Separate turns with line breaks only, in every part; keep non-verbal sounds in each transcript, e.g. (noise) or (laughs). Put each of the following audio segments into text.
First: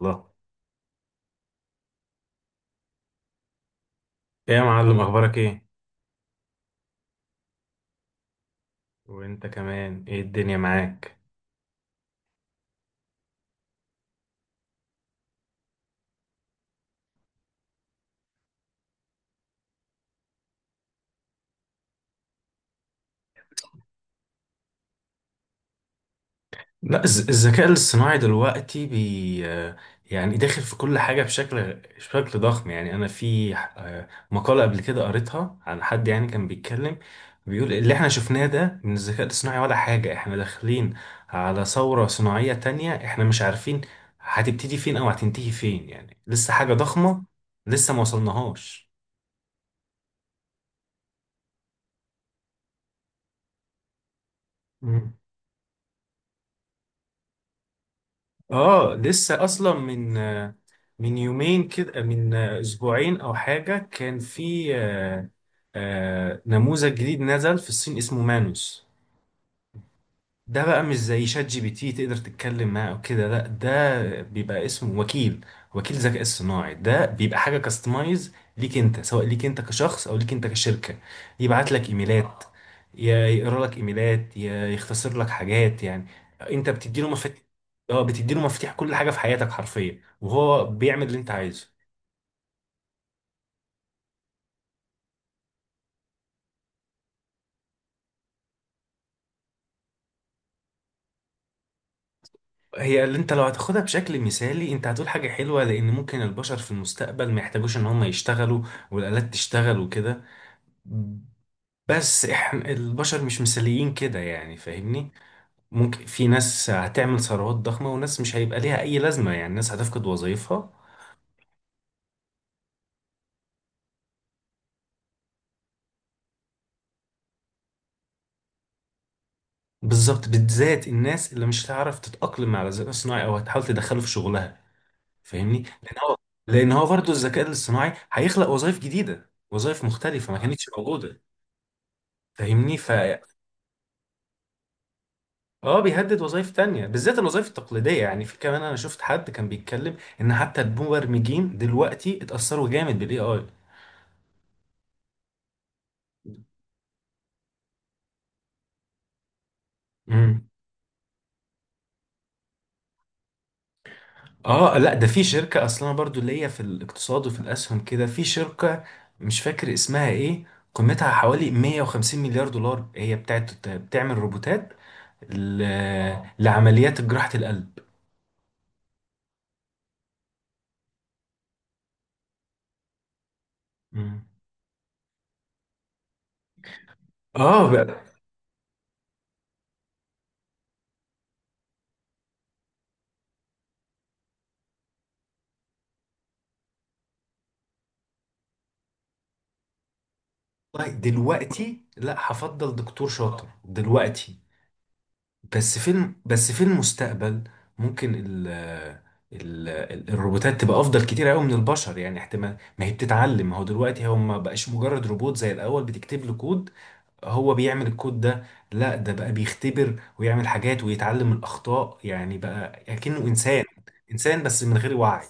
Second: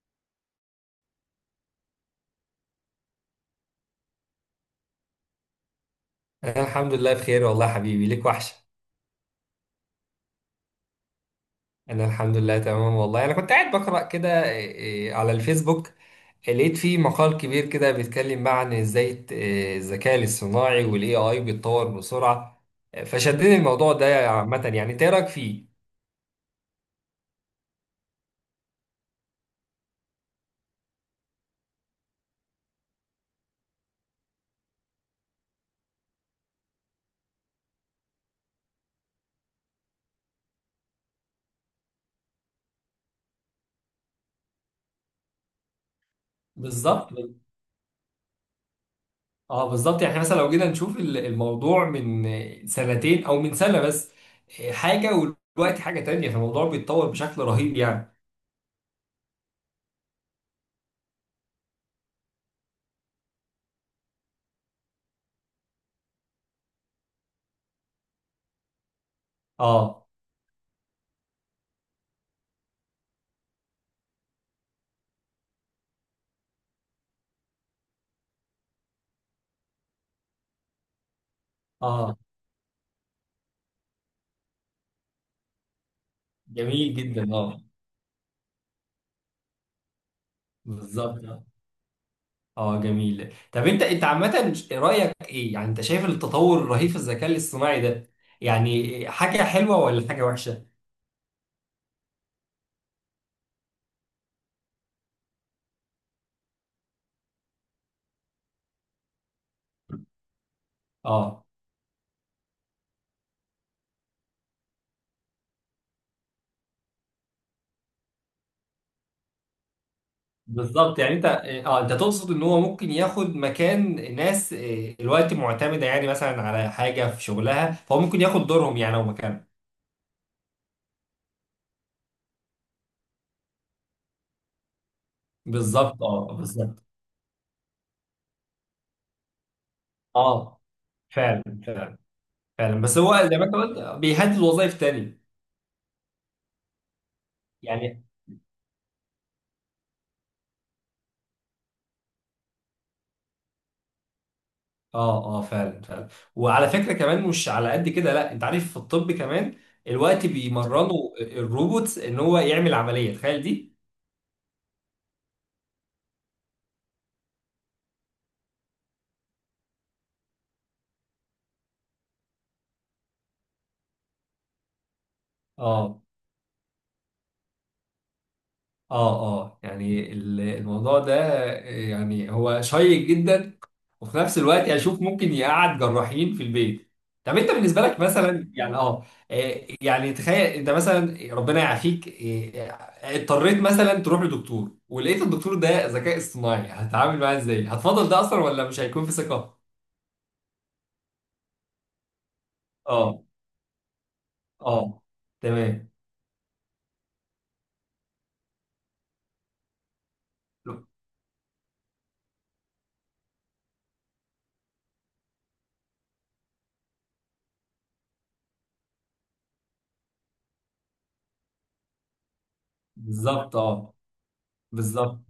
الله. ايه يا معلم، اخبارك ايه؟
أنا الحمد لله بخير، والله يا حبيبي ليك وحشة.
وانت كمان، ايه الدنيا معاك؟
أنا الحمد لله تمام والله. أنا كنت قاعد بقرأ كده على الفيسبوك. لقيت فيه مقال كبير كده بيتكلم بقى عن إزاي الت- إيه، الذكاء الاصطناعي والاي اي بيتطور بسرعة. فشدني الموضوع ده عامة، يعني أنت إيه رأيك فيه؟
لا، الذكاء الاصطناعي دلوقتي بي آه، يعني داخل في كل حاجة بشكل ضخم، يعني انا في مقالة قبل كده قريتها عن حد يعني كان بيتكلم، بيقول اللي احنا شفناه ده من الذكاء الاصطناعي ولا حاجة. احنا داخلين على ثورة صناعية تانية احنا مش عارفين هتبتدي فين او هتنتهي فين، يعني لسه حاجة
بالظبط،
ضخمة، لسه ما وصلناهاش.
اه، بالظبط. يعني إحنا مثلا لو جينا نشوف الموضوع، من سنتين او من سنة بس حاجة، ودلوقتي حاجة تانية، فالموضوع بيتطور بشكل رهيب يعني.
اه لسه اصلا من يومين كده، من اسبوعين او حاجه، كان في نموذج جديد نزل في الصين اسمه مانوس.
اه،
ده بقى مش زي شات جي بي تي تقدر تتكلم معاه او كده، لا ده بيبقى اسمه وكيل، وكيل ذكاء اصطناعي. ده بيبقى حاجه كاستمايز ليك انت، سواء ليك انت كشخص او ليك انت كشركه. يبعت لك
اه،
ايميلات، يا يقرا لك ايميلات، يا يختصر لك حاجات، يعني انت
جميل
بتدي له
جدا،
مفاتيح.
اه.
اه بتدي له مفاتيح كل حاجه في حياتك حرفيا، وهو بيعمل اللي انت
بالظبط،
عايزه.
اه، جميل. طب انت عامة رأيك ايه؟ يعني انت شايف التطور الرهيب في الذكاء الاصطناعي ده يعني حاجة حلوة ولا حاجة وحشة؟
هي اللي انت لو هتاخدها بشكل مثالي انت هتقول حاجه حلوه، لان ممكن البشر في المستقبل ما يحتاجوش ان هم يشتغلوا والالات تشتغل وكده.
اه
بس احنا البشر مش مثاليين كده، يعني فاهمني، ممكن في ناس هتعمل ثروات ضخمة وناس مش هيبقى ليها اي لازمة، يعني ناس هتفقد وظائفها.
بالظبط. يعني انت تقصد ان هو ممكن ياخد مكان ناس الوقت معتمدة يعني مثلا على حاجة في شغلها، فهو ممكن ياخد دورهم يعني او مكانهم.
بالظبط، بالذات الناس اللي مش هتعرف تتأقلم على الذكاء الصناعي او هتحاول تدخله في شغلها، فاهمني، لان
بالظبط،
هو
اه،
لان
بالظبط،
هو برضه الذكاء الاصطناعي هيخلق وظائف جديدة، وظائف مختلفة ما آه.
اه،
كانتش موجودة.
فعلا، فعلا.
فاهمني
فعلا،
ف
بس هو زي ما انت قلت بيهدد وظائف تانية
اه بيهدد وظائف تانية بالذات الوظائف التقليدية.
يعني.
يعني في كمان انا شفت حد كان بيتكلم ان حتى المبرمجين دلوقتي اتأثروا جامد بالاي اي.
اه، اه، فعلا، فعلا. وعلى فكره كمان مش على قد كده، لا، انت عارف، في الطب كمان الوقت بيمرنوا الروبوت ان هو يعمل عمليه، تخيل دي.
اه لا ده في شركة اصلا، انا برضو اللي هي في الاقتصاد وفي الاسهم كده، في شركة مش فاكر اسمها ايه، قيمتها حوالي 150 مليار دولار، هي بتاعت بتعمل روبوتات ل...
اه،
لعمليات جراحة القلب.
اه، اه، يعني الموضوع ده، يعني هو شيق جدا. وفي
مم.
نفس الوقت اشوف ممكن يقعد جراحين في البيت. طب انت
اه
بالنسبه لك
بقى.
مثلا، يعني، اه، يعني تخيل انت مثلا، ربنا يعافيك، اضطريت مثلا تروح لدكتور، ولقيت الدكتور ده ذكاء اصطناعي، هتتعامل معاه ازاي؟ هتفضل ده اصلا ولا مش هيكون في ثقه؟
والله دلوقتي لا، هفضل دكتور
اه،
شاطر دلوقتي.
اه، تمام.
بس في المستقبل ممكن الروبوتات تبقى افضل كتير قوي من البشر، يعني احتمال ما هي بتتعلم، ما هو دلوقتي هم ما بقاش مجرد روبوت زي الاول بتكتب له كود هو بيعمل الكود ده، لا ده بقى بيختبر ويعمل حاجات ويتعلم من الأخطاء، يعني بقى كأنه
بالظبط،
إنسان،
اه،
إنسان بس من غير
بالظبط،
وعي.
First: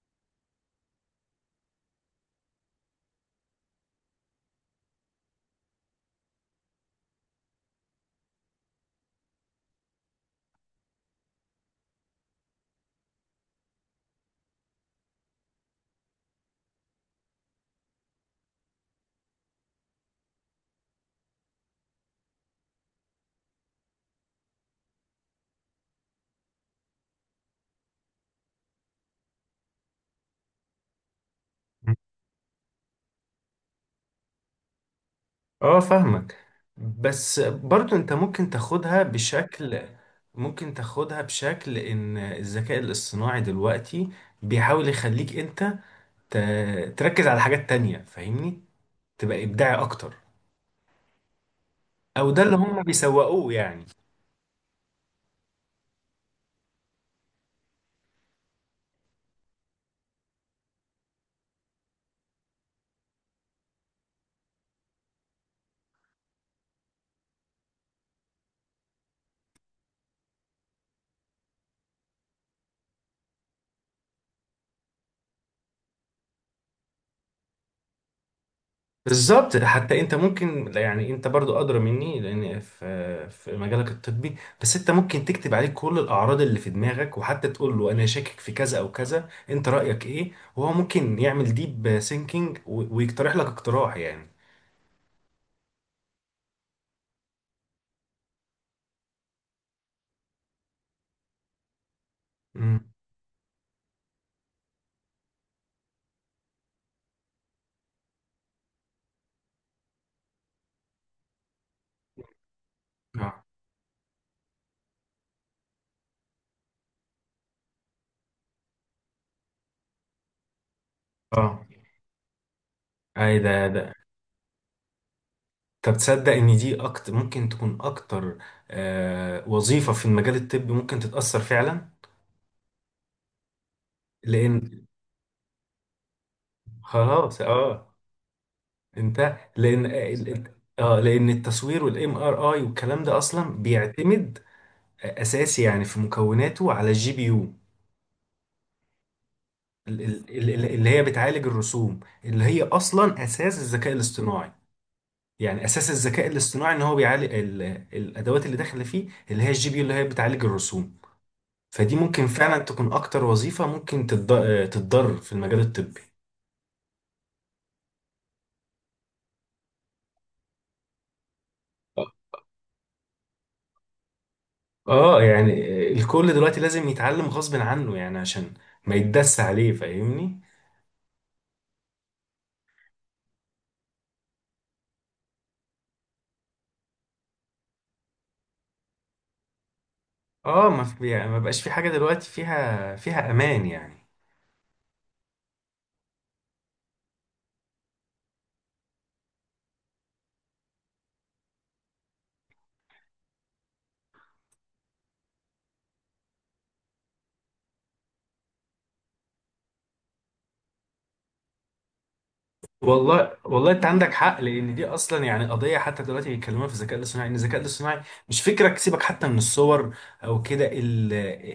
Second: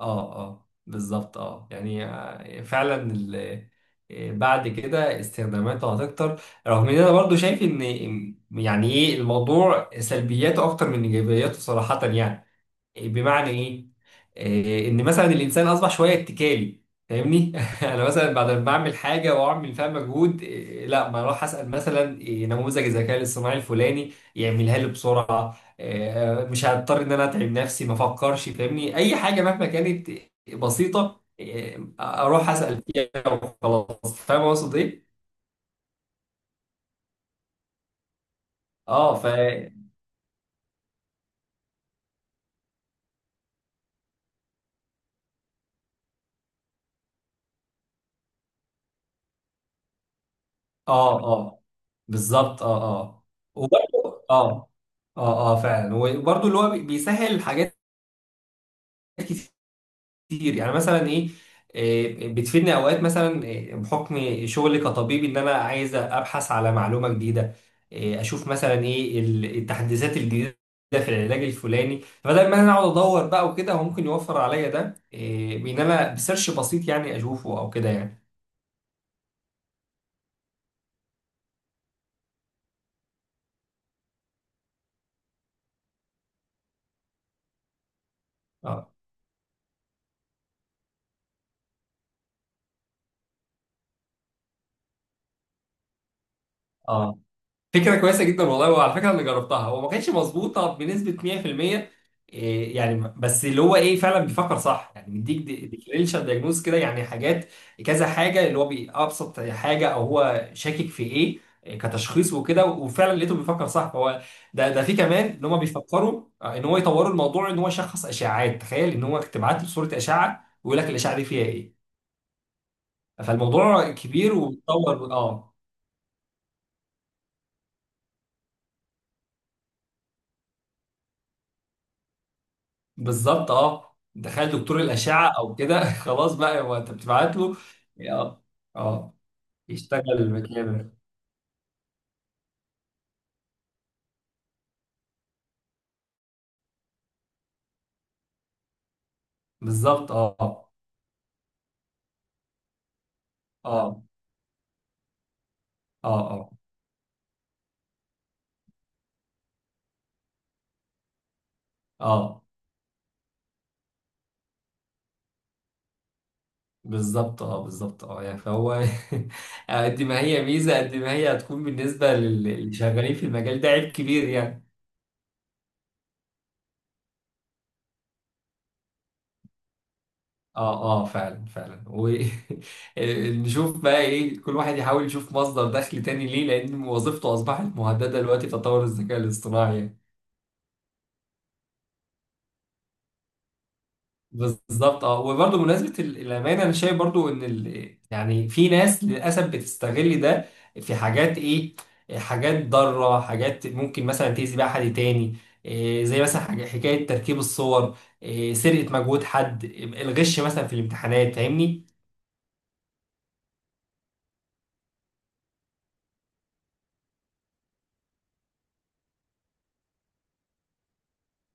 اه، اه، بالظبط، اه، يعني فعلا بعد كده استخداماته هتكتر، رغم ان انا برضو شايف ان يعني ايه الموضوع سلبياته اكتر من ايجابياته صراحة يعني. بمعنى ايه؟ ان مثلا الانسان اصبح شويه اتكالي. فاهمني؟ (laughs) انا مثلا بعد ما بعمل حاجه واعمل فيها مجهود، لا، ما اروح اسال مثلا نموذج الذكاء الاصطناعي الفلاني يعملها لي بسرعه. مش هضطر ان انا اتعب نفسي، ما افكرش. فاهمني؟ اي حاجه مهما كانت بسيطه، اروح اسال فيها وخلاص. فاهم اقصد ايه؟
اه فاهمك. بس برضو انت
اه،
ممكن تاخدها بشكل ان الذكاء الاصطناعي دلوقتي بيحاول يخليك انت تركز على حاجات تانية. فاهمني، تبقى ابداعي اكتر،
اه، اه،
او ده اللي
بالظبط،
هم
اه، اه،
بيسوقوه يعني.
وبرضه، اه. اه، اه، فعلا، وبرضه اللي هو بيسهل حاجات كتير، يعني مثلا ايه، بتفيدني اوقات مثلا، بحكم شغلي كطبيب، ان انا عايز ابحث على معلومه جديده، اشوف مثلا ايه التحديثات الجديده في العلاج الفلاني. فبدل ما انا اقعد ادور بقى وكده، هو ممكن يوفر عليا ده، بان انا بسيرش بسيط يعني، اشوفه او كده يعني.
بالظبط، حتى انت ممكن، يعني انت برضو ادرى مني لان في مجالك الطبي. بس انت ممكن تكتب عليه كل الاعراض اللي في دماغك، وحتى تقول له انا شاكك في كذا
اه،
او كذا، انت رايك ايه، وهو ممكن يعمل ديب سينكينج ويقترح لك اقتراح يعني.
اه، فكرة كويسة جدا والله. وعلى فكرة أنا جربتها، هو ما كانتش مظبوطة بنسبة 100%، إيه
امم
يعني، بس اللي هو إيه فعلا بيفكر صح، يعني بيديك ديفرنشال دايجنوز كده، يعني حاجات كذا حاجة اللي هو بأبسط حاجة، أو هو شاكك في إيه، كتشخيص وكده، وفعلا لقيته
اه
بيفكر صح. فهو، ده في كمان إن هم بيفكروا إن هو يطوروا الموضوع، إن هو يشخص أشعاعات. تخيل إن هو تبعت له صورة أشعة، ويقول لك الأشعة دي فيها
اه
إيه.
اي. ده
فالموضوع
ده
كبير وبيتطور، أه.
طب تصدق ان دي اكتر ممكن تكون اكتر وظيفه في المجال الطبي ممكن تتاثر فعلا.
بالظبط، اه. تخيل دكتور
لان
الأشعة أو كده، (laughs) خلاص بقى هو، أنت بتبعت
خلاص،
له.
اه،
اه، اه،
انت لان
يشتغل
بالظبط.
مكامل.
اه لان التصوير والام ار اي والكلام ده اصلا بيعتمد اساسي يعني في مكوناته على الجي بي يو،
بالظبط، اه، اه،
اللي هي بتعالج الرسوم اللي هي اصلا اساس الذكاء
اه،
الاصطناعي. يعني اساس الذكاء
اه،
الاصطناعي ان هو بيعالج الادوات اللي داخله فيه اللي هي الجي بي يو اللي هي بتعالج الرسوم. فدي
اه،
ممكن
آه.
فعلا تكون اكتر وظيفة ممكن تتضر في المجال الطبي.
بالظبط، اه، بالظبط، اه، يعني فهو (laughs) قد ما هي ميزة، قد ما هي هتكون بالنسبة للي شغالين في المجال ده عيب كبير يعني.
اه يعني الكل دلوقتي لازم يتعلم غصب عنه، يعني عشان ما يتدس عليه فاهمني.
اه، اه، فعلا، فعلا. ونشوف (laughs) بقى ايه، كل واحد يحاول يشوف مصدر دخل تاني ليه، لأن وظيفته أصبحت مهددة دلوقتي بتطور الذكاء الاصطناعي يعني.
اه، ما في، يعني ما بقاش في حاجه دلوقتي فيها امان يعني.
بالظبط، اه. وبرضه بمناسبه الامانه، انا شايف برضه ان يعني في ناس للاسف بتستغل ده في حاجات، حاجات ضاره، حاجات ممكن مثلا تاذي بيها حد تاني. زي مثلا حاجة حكايه تركيب الصور، سرقه مجهود حد، الغش مثلا في الامتحانات، فاهمني.
والله انت عندك حق، لان دي اصلا يعني قضيه حتى دلوقتي بيتكلموها في الذكاء الاصطناعي، ان الذكاء الاصطناعي مش فكرك سيبك حتى من الصور او كده،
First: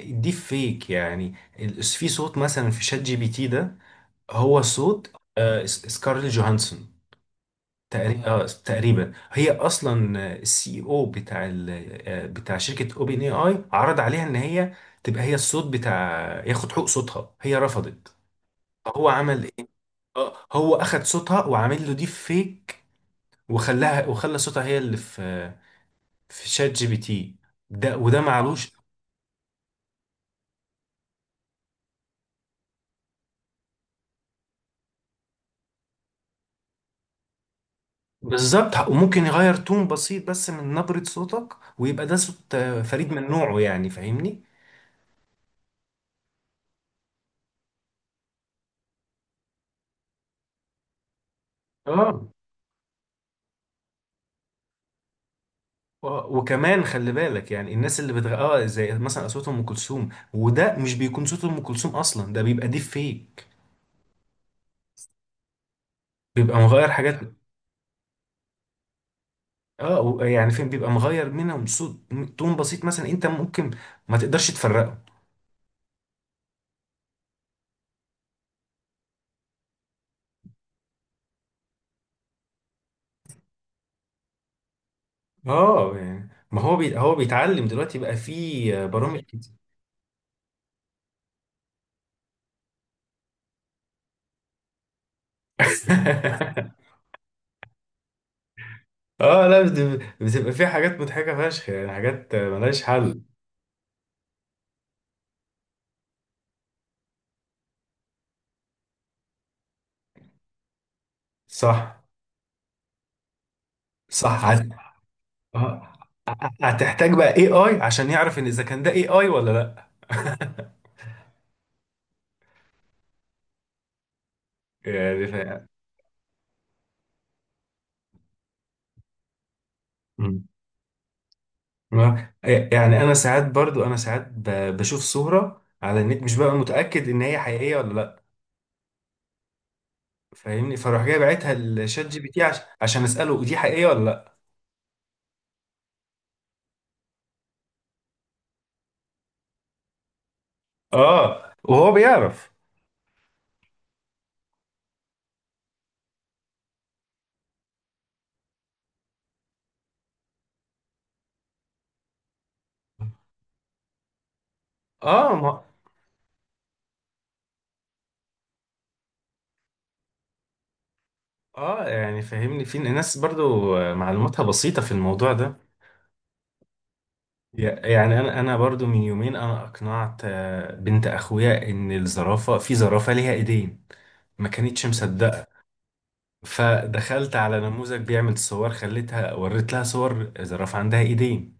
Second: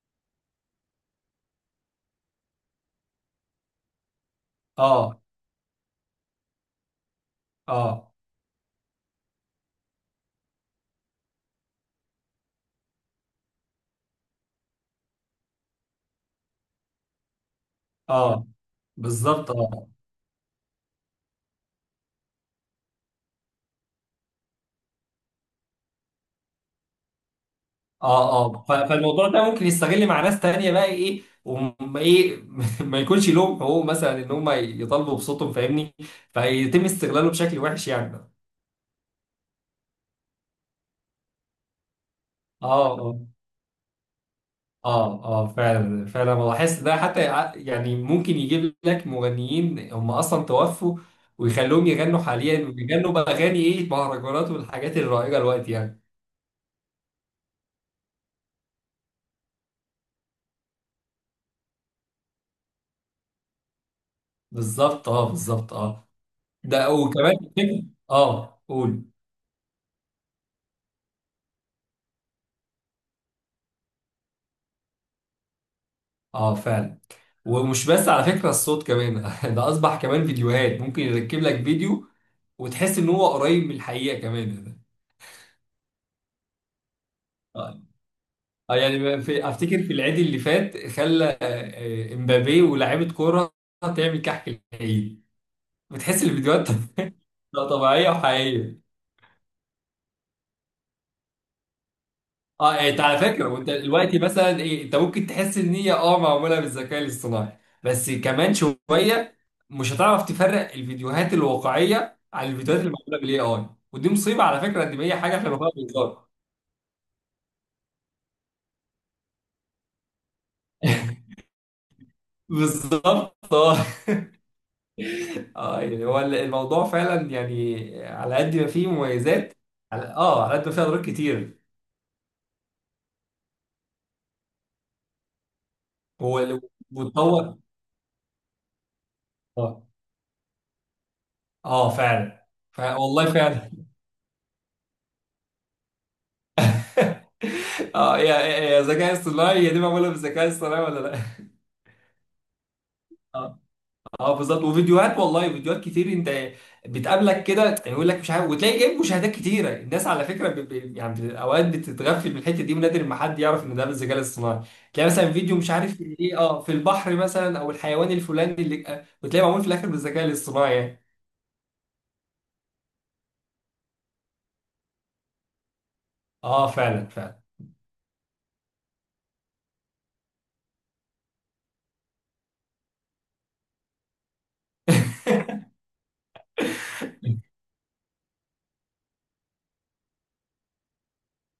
الديب فيك يعني. في صوت مثلا في شات جي بي تي، ده هو صوت
اه،
سكارلي جوهانسون
اه،
تقريبا. تقريبا هي اصلا السي او بتاع بتاع شركه اوبن اي اي عرض عليها ان هي تبقى هي الصوت بتاع، ياخد حقوق صوتها، هي رفضت.
اه،
هو عمل
بالظبط،
ايه؟
اه،
هو اخد صوتها وعامل له ديب فيك، وخلاها وخلى صوتها هي اللي في شات جي بي تي ده، وده
اه، اه،
معلوش.
فالموضوع ده ممكن يستغل مع ناس تانية، بقى ايه، وما ايه، (laughs) ما يكونش لهم حقوق مثلا ان هم يطالبوا بصوتهم، فاهمني. فيتم استغلاله بشكل وحش يعني، اه.
بالظبط، وممكن يغير تون بسيط بس من نبرة صوتك، ويبقى ده صوت فريد
اه،
من نوعه يعني فاهمني.
اه، اه، فعلا، فعلا. بحس ده حتى يعني ممكن يجيب لك مغنيين هم اصلا توفوا، ويخلوهم يغنوا
اه
حاليا ويغنوا باغاني، مهرجانات والحاجات الرائجة الوقت يعني.
وكمان خلي بالك، يعني الناس اللي بتغ... اه زي مثلا اصوات ام كلثوم، وده مش بيكون صوت ام كلثوم اصلا، ده بيبقى ديب فيك،
بالظبط، اه، بالظبط، اه.
بيبقى
ده
مغير حاجات.
وكمان، اه، قول.
اه يعني فين بيبقى مغير منهم صوت، تون بسيط مثلا انت ممكن ما تقدرش تفرقه.
اه، فعلا، ومش بس على فكرة الصوت كمان. (laughs) ده أصبح كمان فيديوهات، ممكن يركب لك فيديو وتحس إن هو قريب من الحقيقة كمان.
اه يعني ما هو هو بيتعلم
اه،
دلوقتي بقى، فيه برامج
يعني في،
كتير.
أفتكر في العيد اللي فات خلى امبابي ولاعيبة كورة تعمل كحك العيد. بتحس الفيديوهات
(laughs)
(laughs) لا، طبيعية وحقيقية.
اه لا بتبقى فيه حاجات مضحكة فشخ، يعني حاجات
اه،
ملهاش
انت على
حل.
فكره، وانت دلوقتي مثلا، انت ممكن تحس ان هي، معموله بالذكاء الاصطناعي. بس كمان شويه مش هتعرف تفرق الفيديوهات
صح.
الواقعيه عن الفيديوهات اللي معموله بالاي اي. ودي مصيبه
صح
على
هت...
فكره، ان هي حاجه احنا بنقولها
آه.
بالظبط.
هتحتاج بقى اي اي عشان يعرف ان اذا كان ده اي اي ولا لا. (laughs)
بالظبط، اه،
يعني ف...
اه. يعني هو الموضوع فعلا، يعني على قد ما فيه مميزات، على
مم.
اه على قد ما فيه اضرار كتير.
يعني انا ساعات، برضو انا ساعات بشوف صورة على النت مش بقى
هو
متأكد ان هي
وتطور.
حقيقية ولا لا.
اه،
فاهمني، فاروح جاي باعتها
اه،
لشات جي بي تي
فعلا،
عشان
والله
اسأله دي
فعلا.
حقيقية ولا لا.
اه، يا يا ذكاء اصطناعي، هي دي معموله بالذكاء الاصطناعي ولا لا؟
اه وهو بيعرف.
اه، اه، بالظبط. وفيديوهات والله، فيديوهات كتير انت بتقابلك كده، يعني يقول لك مش عارف، وتلاقي جايب مشاهدات كتيره. الناس على فكره يعني اوقات بتتغفل من الحته دي، ونادر ما حد يعرف ان ده بالذكاء الاصطناعي. تلاقي مثلا
اه،
فيديو
ما
مش عارف ايه، في البحر مثلا، او الحيوان الفلاني اللي وتلاقيه معمول في الاخر بالذكاء الاصطناعي يعني.
اه يعني فاهمني في ناس برضو معلوماتها بسيطة في الموضوع ده.
اه، فعلا، فعلا.
يعني انا برضو من يومين انا اقنعت بنت اخويا ان الزرافة، في زرافة ليها ايدين، ما كانتش مصدقة.
(laughs)
فدخلت على نموذج بيعمل صور، خليتها وريت لها صور زرافة عندها ايدين.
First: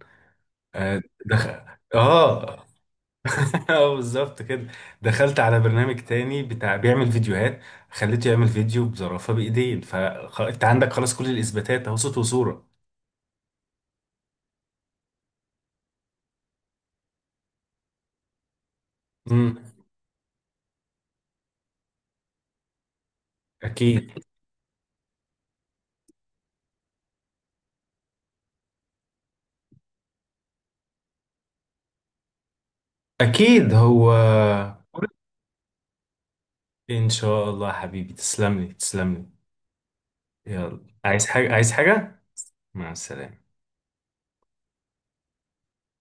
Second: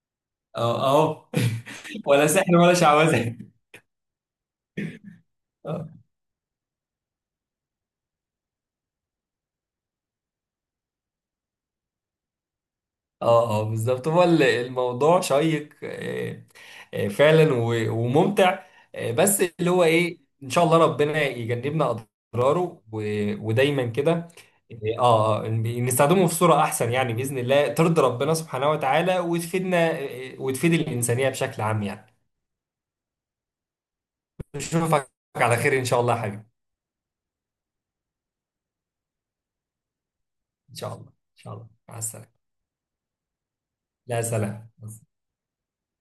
اه،
آه،
اهو.
دخ...
(laughs) ولا سحر
اه.
ولا شعوذه.
(laughs) اه بالظبط كده. دخلت على
اه.
برنامج تاني بتاع بيعمل فيديوهات، خليته يعمل فيديو بزرافة بايدين، فانت عندك خلاص كل الاثباتات اهو، صوت وصورة.
اه، اه، بالظبط. هو الموضوع شيق، فعلا وممتع. بس
امم
اللي هو ايه، ان شاء الله ربنا يجنبنا اضراره، ودايما
اكيد.
كده. اه، نستخدمه في صورة احسن، يعني باذن الله ترضي ربنا سبحانه وتعالى، وتفيدنا وتفيد الانسانية بشكل عام يعني.
اكيد هو.
نشوفك على خير ان شاء الله يا حبيبي.
ان شاء الله يا حبيبي، تسلم لي تسلم لي.
ان
يلا،
شاء الله،
عايز
ان
حاجة
شاء الله.
عايز
مع
حاجة؟
السلامة.
مع السلامة.
لا، سلام.